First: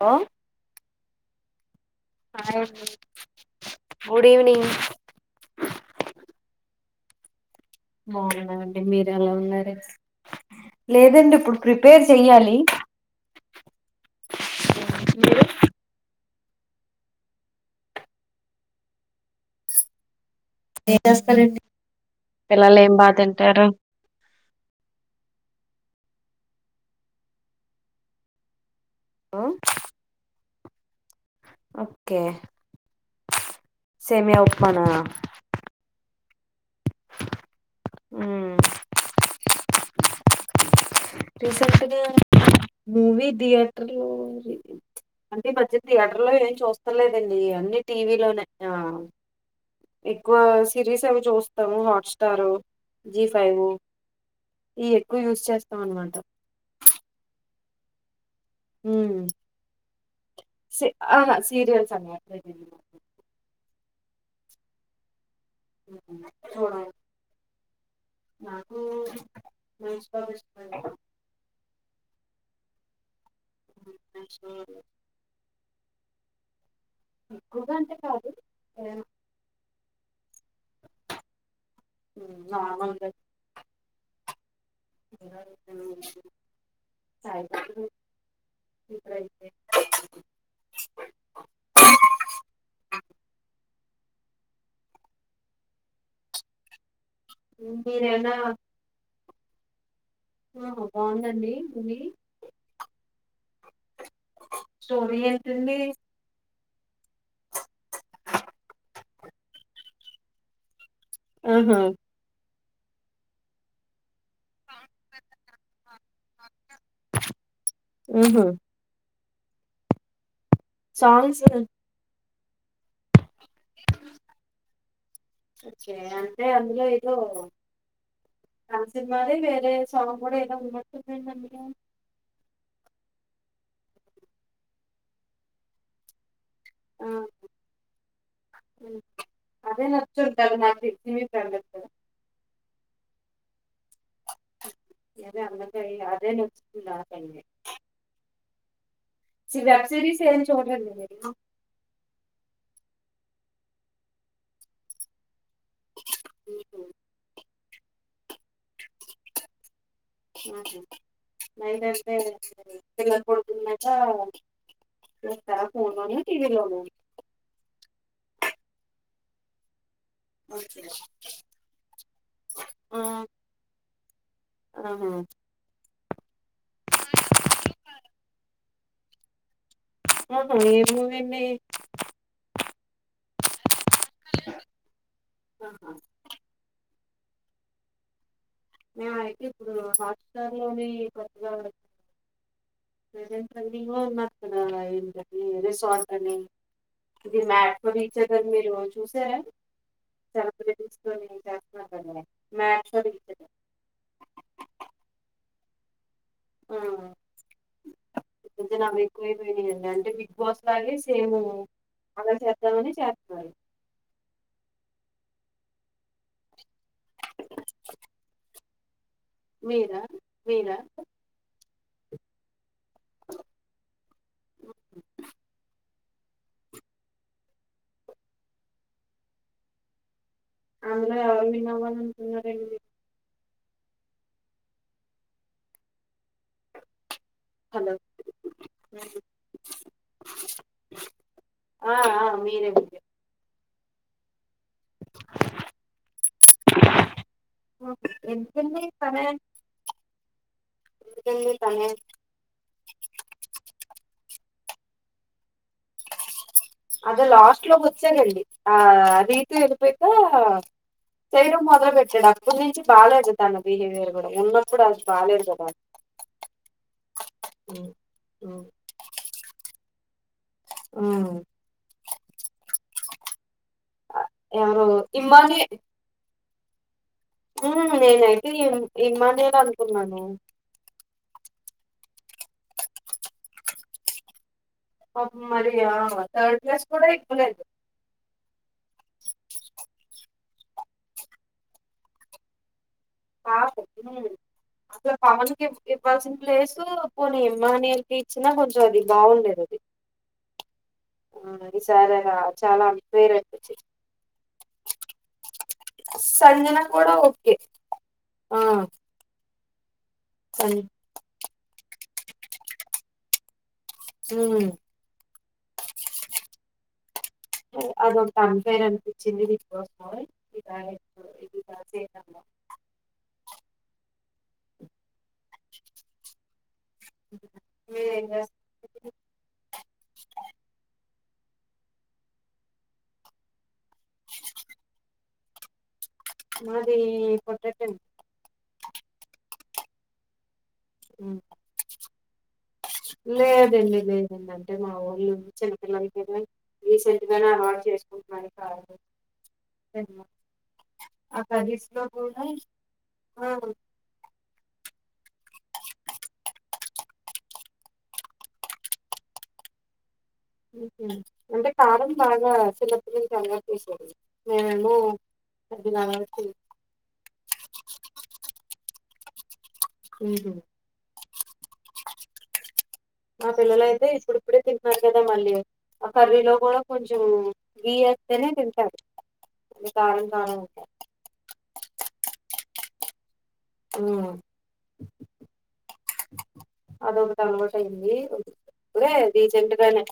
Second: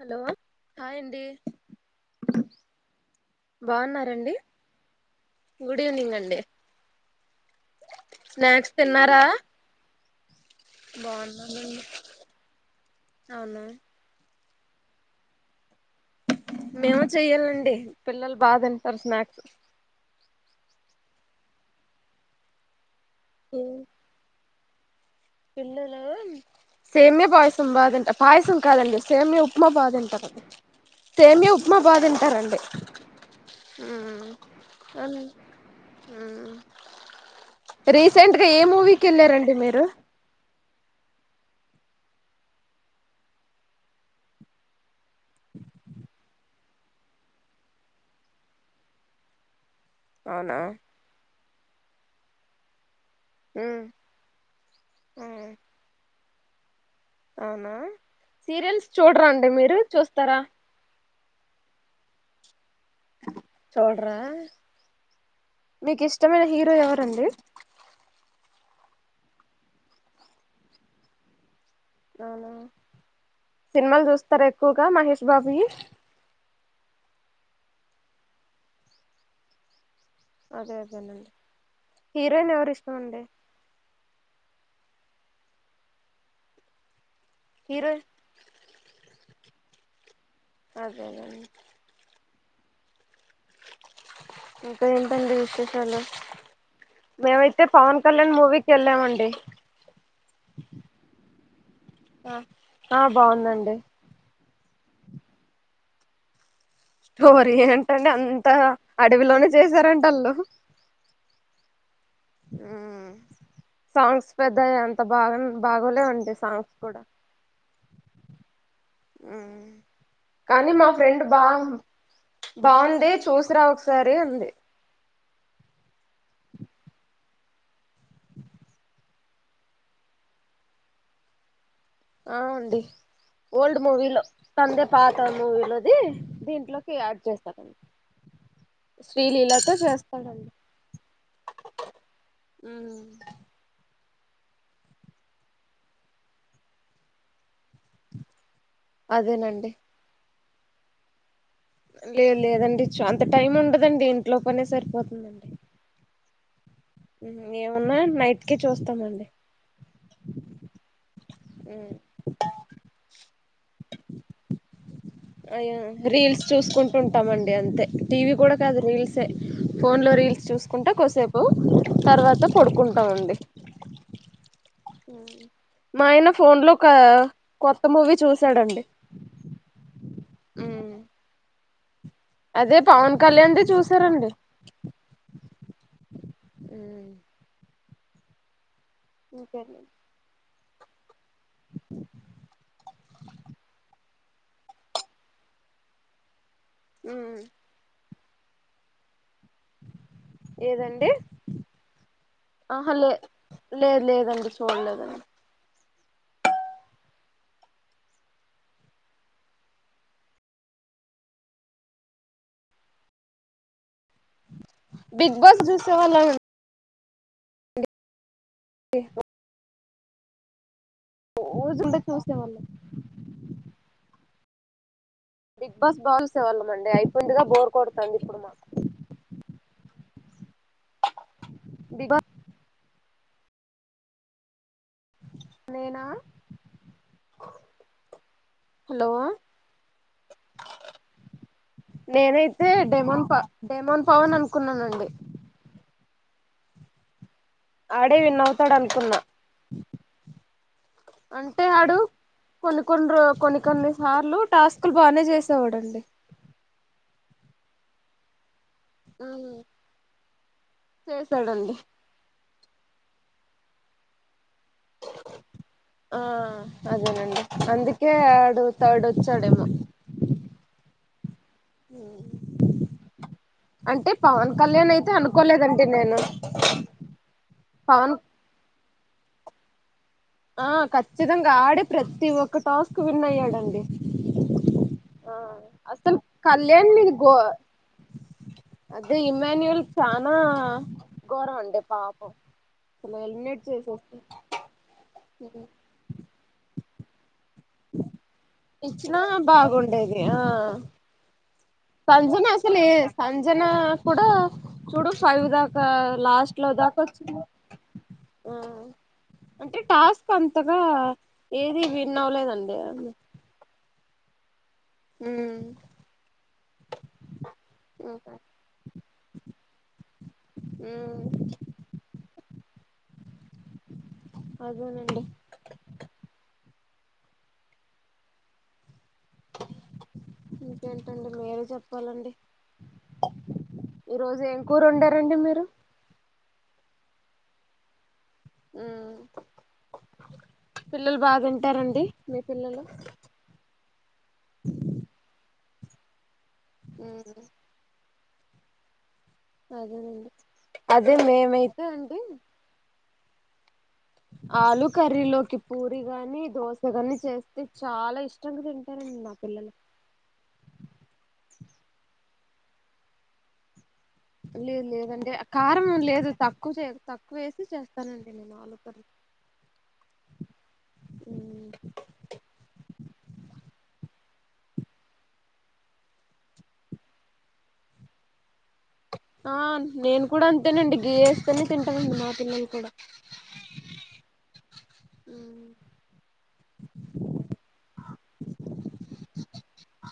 Hello hi అండి hi అండి good బాగున్నారండి ఈవినింగ్ గుడ్ ఈవనింగ్ అండి బాగున్నామ్మ్ స్నాక్స్ అండి మీరు తిన్నారా ఎలా ఉన్నారు లేదండి ఇప్పుడు బాగున్నానండి ప్రిపేర్ చెయ్యాలి అవునా మీరు మేము చెయ్యాలండి పిల్లలు బాగా తింటారు స్నాక్స్ ఏం చేస్తారండి పిల్లలు ఏం బాగా తింటారు పిల్లలు సేమియా పాయసం బాగా తింట పాయసం కాదండి సేమ్యా ఉప్మా బాగా తింటారు సేమ్య ఉప్మా బాగ ఓకే తింటారండి సేమియా ఉప్మా నా రీసెంట్ గా ఏ మూవీకి వెళ్ళారండి మీరు రీసెంట్ గా మూవీ థియటర్ అంటే ఈ మధ్య థియేటర్ లో ఏం చూస్తలేదండి అన్ని టీవీలోనే ఆ ఎక్కువ అవునా సిరీస్ అవి చూస్తాము హాట్స్టార్ జీ ఫైవ్ ఈ ఎక్కువ యూస్ చేస్త అంట అవునా సీరియల్స్ చూడరాండి మీరు చూస్తారా అహా సీరియల్స్ ఏమి లేదు అవునా మీకు ఇష్టమైన హీరో ఎవరండి హ్మ్మ్ మహేష్ బాబు ఇస్టమండీ సినిమాలు మ్యాథ్స్ చూస్తర ఎక్కువగా మహేష్ బాబు యి? ఎక్కువగా అంటే కాదు, ఏమొ అదే అదేనండి, హీరోయిన్ ఎవరిస్టమండి ఉన్నారు ఇద్దరు హీరోయిన్ [unintelligible] అదే నండి ఇంక ఏంటండి విశేషాలు? మేమైతే పవన్ మీరేమైనా కళ్యాణ్ మూవీకెళ్ళామండి. ఆ బావుందా అండి మూవీ? ఆ ఆ బాగుందండి స్టోరీ ఏంటండి స్టోరీ ఏంటండి అంతా అడవిలోనే చేసారంటాళ్ళు. ఆహా ఉమ్ సాంగ్స్ పెద్దగ అంత బాగ బాగోలేవండి సాంగ్స్ కూడా ఉమ్ హ్ కానీ మా ఫ్రెండ్ సాంగ్స్ బా బావుంది చూస్ సిరా ఒకసారి అంది టే అందులో ఏదో ఆ సినిమాదే వేరే సాంగ్ గూడ ఏదో ఉన్నట్టుందందుకే ఆ అండి ఓల్డ్ మూవీలో తందే పాత మూవీలోదీ దిన్ ట్లోకి ఆ యాడ్ జేస్తారండి అదే నచ్చుంటారు [unintelligible] గద ఉమ్ అదే అన్నంక ఇగ అదే నచ్చుతుంది [unintelligible] చి అదేనండి వెబ్ సిరీస్ ఏం చూడరండి మీరూ లేదు లేదండి చు అంత టైం ఉండదండి, ఇంట్లోపనే సరిపోతుందండి. ఒహొ ఉమ్ ఏమున్నా నైట్కే చూస్తామండి. నైట్ అంటే పిల్లలు పాడుకొన్నాకా అయ్య రీల్స్ చూసుకుంటు ఉంటామండి అంతే టీవీ కూడా కాదు రీల్సే ఫోన్లో రీల్స్ చూసుకుంట కొదిసేపు, తర్వాత ఆహా పడుకుంటామండి ఆహా మా ఆయన ఫోన్ లోక కొత్త మూవీ చూశాడండి ఆహ ఏం మూవీ అండి అదే పవన్ కళ్యాణ్ దె చూసారండి ఆహా మేమైతే ఇంకేటి ఇప్పుడు లేదు హాట్స్టార్ లోని కొత్తగా [unintelligible] ప్రజెంట్ [unintelligible] రిసార్ట్ అని ఉమ్ ఇది మాడ్ ఫర్ ఈచ్ ఆథర్ మీరు చూసారా? సెలబ్రిటీస్ ఏదండి తోని చేస్తున్నారు కదా ఆహ మ్యాట్ ఫర్ లే ఈచ్ అదర్ లేద్ లేదండి చూడలేదండి ఆ [unintelligible] ఎక్కువైపోయినయండి అంటే బిగ్ బాస్ లాగే సేమ్ అలా చేద్దామనే చేత్నారు. బిగ్ బాస్ జూసేవాళ్ళన్ టి మీరా మీరా? రోజుంటే చూసేవాళ్ళం [unintelligible] బిగ్ బాస్ బాజూసే వాళ్ళమండి అయిపోయిందిగా బోర్ కొడుతుంది ఇప్పుడు మాకు అందులో ఎవరు విన్నావని బిగ్ బాస్ అంటున్నారండి నేనా హలో హలో ఆ ఆ నేనైతే మీరే మీరే. డెమోన్ పా డెమోన్ పావన్ అని అనుకున్నానండి ఆడే విన్నవుతాడు ఎందుకండి అనుకున్నా తనే ఎందుకండి అంటే తనే ఆడు కొన్ని కొన్ని రో కొన్ని కొన్ని సార్లు టాస్కులు బాగానే చేసేవాడండి అద లాస్ట్ లో వచ్చాగండి ఆ రీతూ వెళ్ళిపోతే చేయటం చేసాడండి మొదలు పెట్టాడు అప్పుడు నుంచి బాగాలేదు తన బిహేవియర్ కూడా ఉన్నప్పుడు అది బాాలలేదు కదా ఆ అదేనండి ఉమ్ అందుకే అడు థర్డ్ వచ్చాడేమో ఆ అంటే పవన్ ఎవరు కళ్యాణ్ అయితే అనుకోలేదండి నేను పవన్ నేనయితే ఇమానేలా అనుకున్నాను ఆ ఖచ్చితంగా ఆడి ప్రతి ఒక్క టాస్ కు విన్ అయ్యాడంండి మరి ఆ థర్డ్ క్లాస్ కళ్యాణ్ ని కూడా గో ఎక్కువలేదు అదే ఇమాన్యువల్ చనా ఘోరం అండి పాపం నువ్వు ఎలిమినేట్ పాపం చేసేయ్ ఉమ్ అసలు పవన్ క ఇవ్వాల్సిన ప్లేసు పోనీ ఎమ్మానిల్ కి ఇచ్చినా కొంచెం అది ఇచ్చినా బాగుండేది అది బాగుండేది ఆ ఆ ఈసారి అలా సంజనా అసలు చాలా అన్ఫేర్ సంజనా అనిపించింది కూడాడా చూడు ఫై విదాకలా లాస్ట్ లో సంజన కూడా దాకావచ్చు ఓకే ఆ అంటే టాస్క్ సన్ అంతగా ఏది విన్ అవలేదండి హ హ అద ఒక అన్ ఫెయిర్ అనిపించింది బిగ్ బస్ ఉమ్ బ అదేనండి మీరేం చేస్తున్నారు ఇంకేంటండి మీరే చెప్పాలండి ఈ రోజు ఏం కూరు ఉండారండి మీరు మారి పొట్టటం డీ పిల్లలు ఉమ్ బాగుంటారండి మీ పిల్లలు లేదండి లేదండి అంటే మా ఊళ్ళు చిన్నపిల్లలకి రీసెంట్ ఉమ్ గానే అవాటు చేసుకుంటున్నాని కాదు అదేనండి అదే మేమైతే అక్కదిసు లో పోన్నా ఆలుూ కర్రీలోకి పూరి గాని దోశగాని చేస్తే చాలా ఇష్టంగా తింటారు మా పిల్లలు అంటే కారంం బాగా చిలప్పు చంగ చేసు లేదు లేదండి కారం లేదు అలవాటు తక్కువ చే తక్కువ వేసి చేస్తానండి నేను ఆలోచన ఉహు. ఇప్పుడే తింటున్నారు కదా మళ్ళీ ఆ కర్రీలో కూడా కొంచెం గియ్య వస్తేనే తింటారు ఆ అది నేను కారం కూడా కారం ఉంటారు అంతేనండి గీ వేస్తేనే తింటానండి మా పిల్లలు కూడా అ అదొకటి అలవాటు అయిందిే రీసెంట్ గానే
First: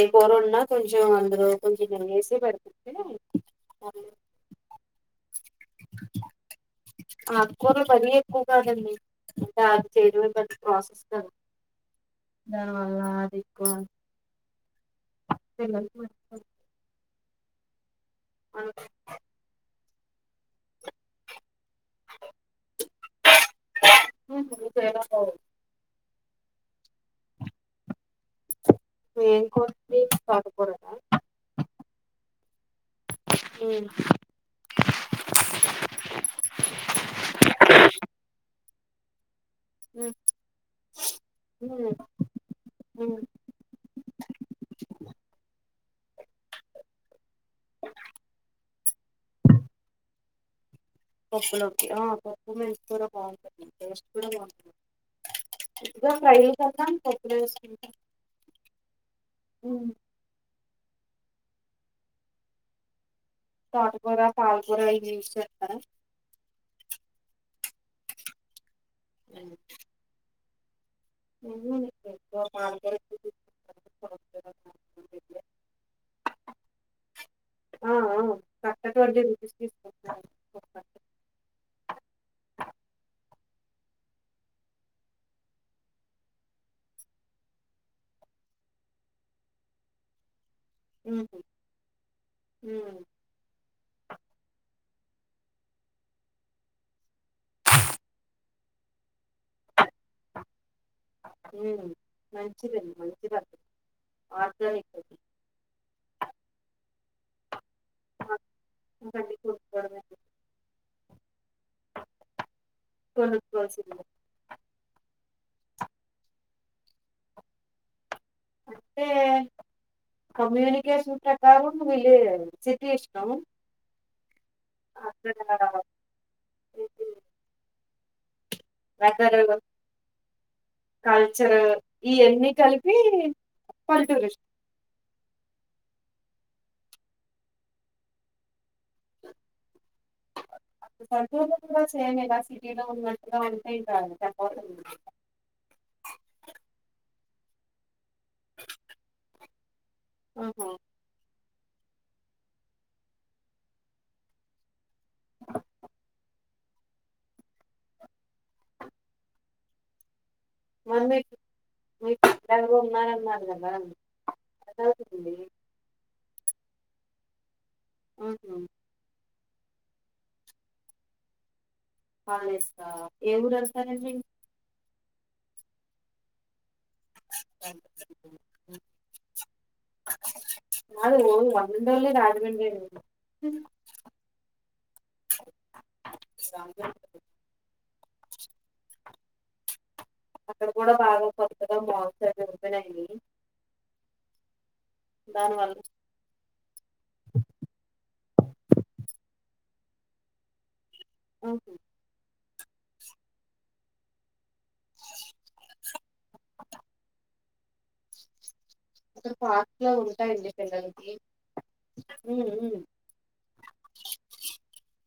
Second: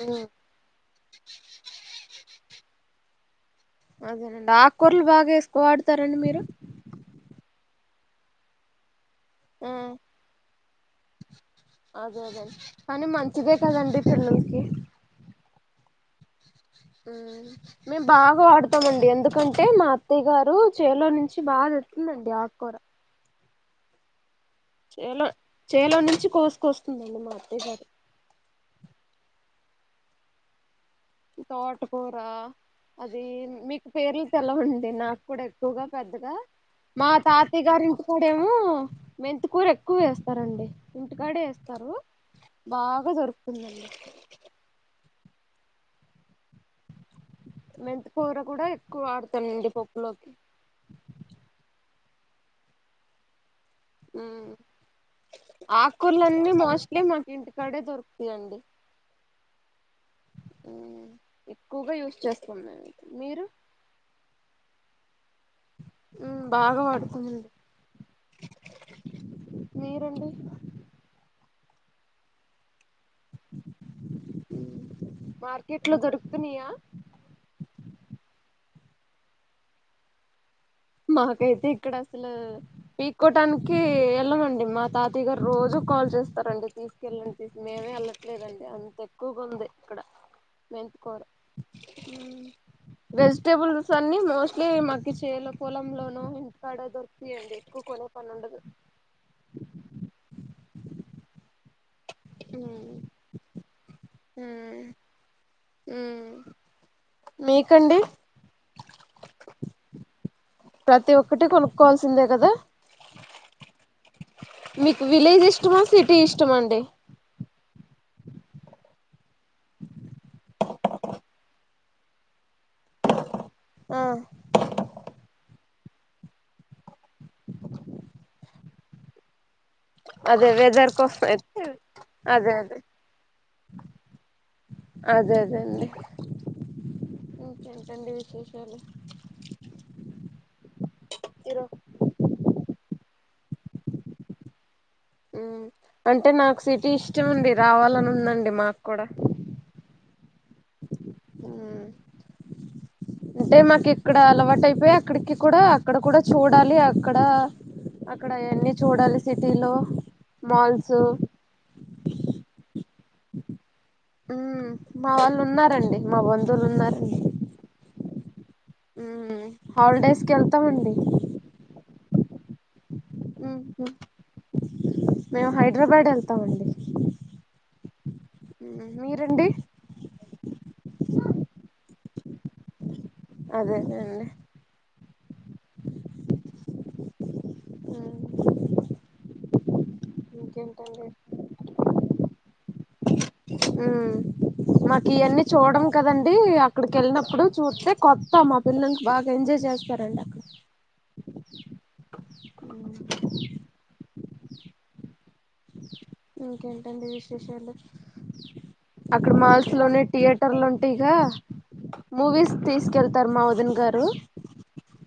ఏ కోరున్నా కొంచెం అందరు కొంచెం నెేసి పడుతుంది అదేనండి ఆకూరలు బాగా వేసుకో ఆడుతారండి మీరు ఎక్కువ మరీ ఎక్కువ కాదండి అంటే అది చేయడంమే మ ప్రాసెస్ కాదు అదే అదండి కానీ మంచిదే ఎక్కువ కదండి పిల్లలకి పిల్లలకి [unintelligible] మేము బాగా వాడుతామండి ఎందుకంటే మా అత్ త్తయ్య గారు చెల్లో నుంచి బాగా తెస్తుందండి అక్కురా చేలో చేలో నుంచి కోసుకొస్తుందండి మా అత్తయ్య గారు బీన్స్ ఆకు కూరల తోటకూర అది మీకు ఉమ్ పేర్లు తెలవండి నాకు కూడా ఎక్కువగా పెద్దగా మా తాతయ్య గారి ఇంటికాడేమో కూర ఎక్కువ వేస్తారండి ఇంటికాడే వేస్తారు బాగా ఉమ్ దొరుకుతుందండి మెంత కూర కూడా ఎక్కువ వాడతానండి పప్పులోకి పప్పులోకి ఆ పప్పు మెంతి కూరా బాగుంటంది టేస్ట్ కూడా మ్మ్ బాగుంటుందాన్ దో ఫ్రై ఆకుకూరలన్నీ చేస్తాం మోస్ట్లీ పప్పు మాకు ఇంటికాడే చేసుకుంటాం దొరుకుతాయండి ఉమ్ ఎక్కువగా యూస్ చేస్తాం మేము మీరు తోటకూర పాలకూర ఇవి యూస్ చేస్తారా బాగా పడుతుందండి మీరండి [inaudible] మార్కెట్ లో దొరుకుతున్నాయా ఆ ఆ [inaudible] మాకైతే ఇక్కడ అసలు పీకోటానికే ఏళ్ళమండి మా తాతగారు రోజు కాల్ చేస్తారండి తీసుకెళ్ళండి మేమే వెళ్ళట్లేదండి అంతే ఎక్కువగా ఉంది ఇక్కడ మెంతుకూరా ఉహు ఉమ్ వెజిటబుల్స్ అన్ని మోస్ట్లీ మక్కీ చెల్లో పొలంలోనో ఇంటికాడో దొరికితాయండి ఎక్కువ కొనే పను ఉండదు ఉమ్ మంచిదండి మంచి వర్క్ ఆర్గానిక్ ఉమ్ మీకు మాక్ ఇక్కడ అన్ని కొనుక్కోడమే అండి ప్రతి ఒక్కటి కొనుక్కోవాల్సిందే కదా కొనుకోల్సింద్ మీకు విలేజ్ ఇష్టమా సిటీ ఇష్టమా అండి అంటే కమ్యూనికేషన్ ప్రకారం వీళ్ళ సిటీ ఇష్టం అద్దె కెనడాలో వెదరు అదే వెదర్ కోసం కల్చర్ అయితే ఇవన్నీ అదే అదే కలిపి పంటురిస్ట్ అదే అదే అండి ఇంకేంటండి విశేషాలు సొంతూలో ఇరో కూడా సేమ్ ఇలా సిటీలో ఉన్నట్టుగా ఉంటే ఇం కాదు తప్ప ఉమ్ అంటే నాకు సిటీ ఇష్టం అండి రావాలని ఉన్ ఉందండి మాకు కూడా ఆహా ఉమ్ అంటే మాకు ఇక్కడ అలవాటు అయిపోయా ఇక్కడికి కూడా అక్కడ కూడా చూడ్ చాలి అక్కడ అక్కడ ఆయన్ని చూడాలి సిటీలో మాల్స్ మమ్మీ మీ పిల్లలు కూడా ఉన్నారు అన్నారు కదా ఉ మా ఎటవుతుంది వాళ్ళు ఉన్నారండి మా బంధువులు ఉన్నారండి ఆహా హాలిడేస్కి వెళ్తామండి హాలిడేస్కా ఏ ఊరు మ్మ్ హ్మ్ వెళ్తారండి మేము హైదరాబాద్ వెళ్తామండి మీరండి అది ఓన్ వండర్లి రాజమండ్రి వెళ్తాం అదే అదే [unintelligible] మ్మ్ అక్కడ కూడా ఇంకేంటండి బాగా కొత్తగా మాల్స్ జరుగుతునయి, ఉ మాకు ఇవన్నీ దాని వల్ల చూడడం కదండి అక్కడికి వెళ్ళినప్పుడు చూస్తే కొత్త మా పిల్లకి బాగా ఎంజాయ్ చేస్తాం, ఉంటారంట ఓహో ఇంకేంటండి విశేషాలు అక్కడ మాల్స్ పార్క్ లో లోనే ఉంటాయండి థియేటర్లు పిల్లలకి ఉంటాయిగా ఉమ్, మూవీస్ కి ఉమ్, తీసుకెళ్తారు మా వదినగారు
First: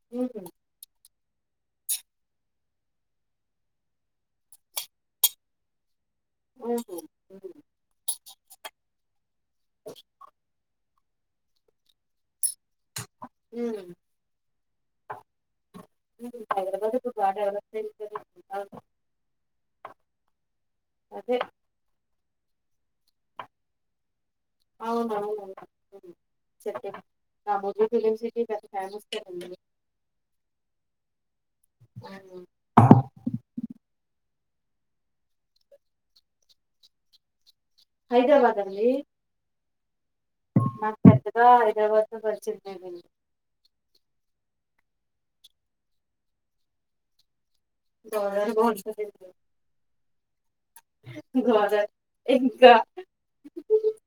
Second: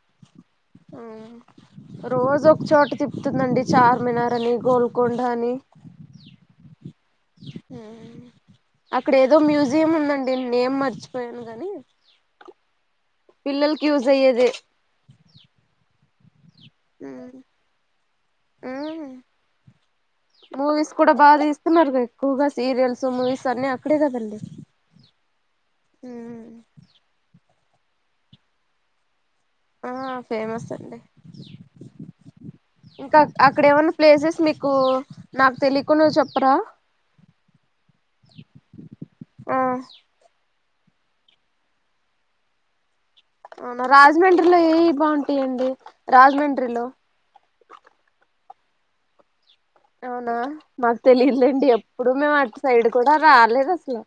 [unintelligible] [unintelligible] రోజు ఒక చోట తిప్పుతుందండి చార్మినార్ అని, గోల్కొండ అని ఉహు అక్కడ ఏదో మ్యూజియం ఉందండి నేమ్ మర్చిపో పోయాను నీ పిల్లలకి ఉమ్, యూజ అయ్యేది. ఉమ్. హైదరాబాద్ ఇప్పుడు బాగా డెవలప్ అయింది గా మూవీస్ కూడా బాగా తిస్తున్నారు ఎక్కువగా సీరియల్స్ మూవీస్ అన్ని అక్కడే కదండి, అవునువును రామోజీ ఫిలిం సిటీ పెద్ద ఫేమస్ కదా ఆ ఫేమస్ అండి ఉమ్. ఇంకా అక్కడ ఏమన్నా ప్లేసెస్ మీకు నాకు తెలియకునవి చెప్పరా, హైదరాబాద్ అండీ ఆ నాకు పెద్దగా హైదరాబాద్ తో పరిచయం లేదండి అవునా రాజమండ్రిలో ఏవి బాగుంటాయిండి, రాజమండ్రిలో [unintelligible] అవునా మాకు తెలియలేండి గోదావరి ఎప్పుడు మేము అటు ఇంకా సైడ్ కూడా రాలేదు అసలు,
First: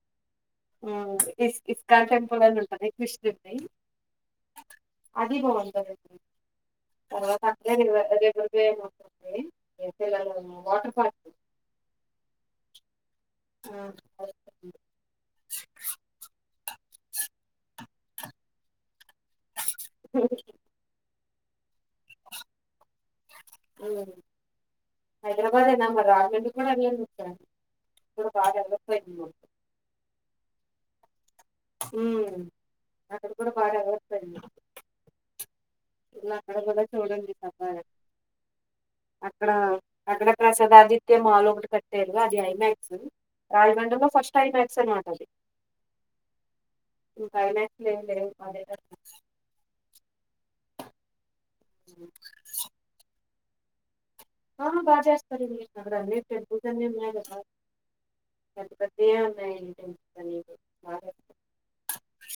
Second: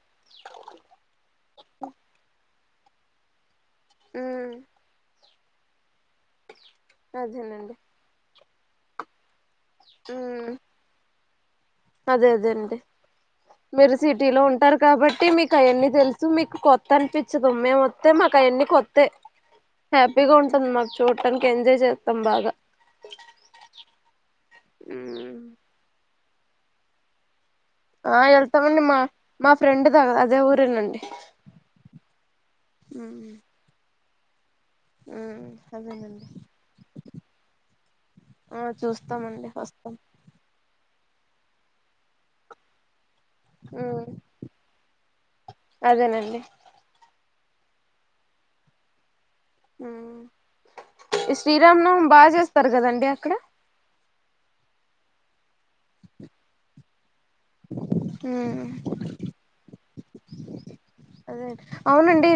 ఇస్ ఇస్కాన్ టెంపుల్ అని ఉంటానేయి కృష్ దయి ఉ [unintelligible] అదేనండి తే ఉమ్ వాటర్ పార్క్ అదే అదే అండి మీరు సిటీలో ఉంటారు, కాబట్టి మీకు అవన్నీ తెలుసు మీకు కొత్త అనిపించదు మేముస్తే మాకు అయన్నిక వస్తే హ్యాపీగా ఉంటుంది, మాకు చోటు పక్కననికి ఎంజాయ్ చేతాం బాగా అ హైదరాబాద్ ఎన్న మా రాజమండ్రి కి కూడా వేలండి, ఆ వెళ్తామండి మా మా ఫ్రెండ్ ద అదే ఊరేనండి హ అక్కడ కూడా బడ వ్యవసా ఉమ్ అదేనండి ఇలా అక్కడ కూడా చూడండి పాప ఆ చూస్తామండి అక్కడ వస్తాం అక్కడ ప్రసాద జివాజీ అ మాలు ఒకటి కట్టరు అది ఐమాక్స్ ఉమ్ రాజమండ్రిలో ఫస్ట్ టైమ్ క్స్ అనమాటది అదేనండి ఇ ఫైనాన్స్ లేం లే అదే ఉ శ్రీరామనవమి బాగా చేస్తారు కదండి అక్కడ ఆ బాగా చేస్తార అన్నే టెంపుల్స్ ఉన్నాయి కదా అంత ఉమ్ పెద్ద పెద్దయ్య ఉన్నాయండి అదే అవునండి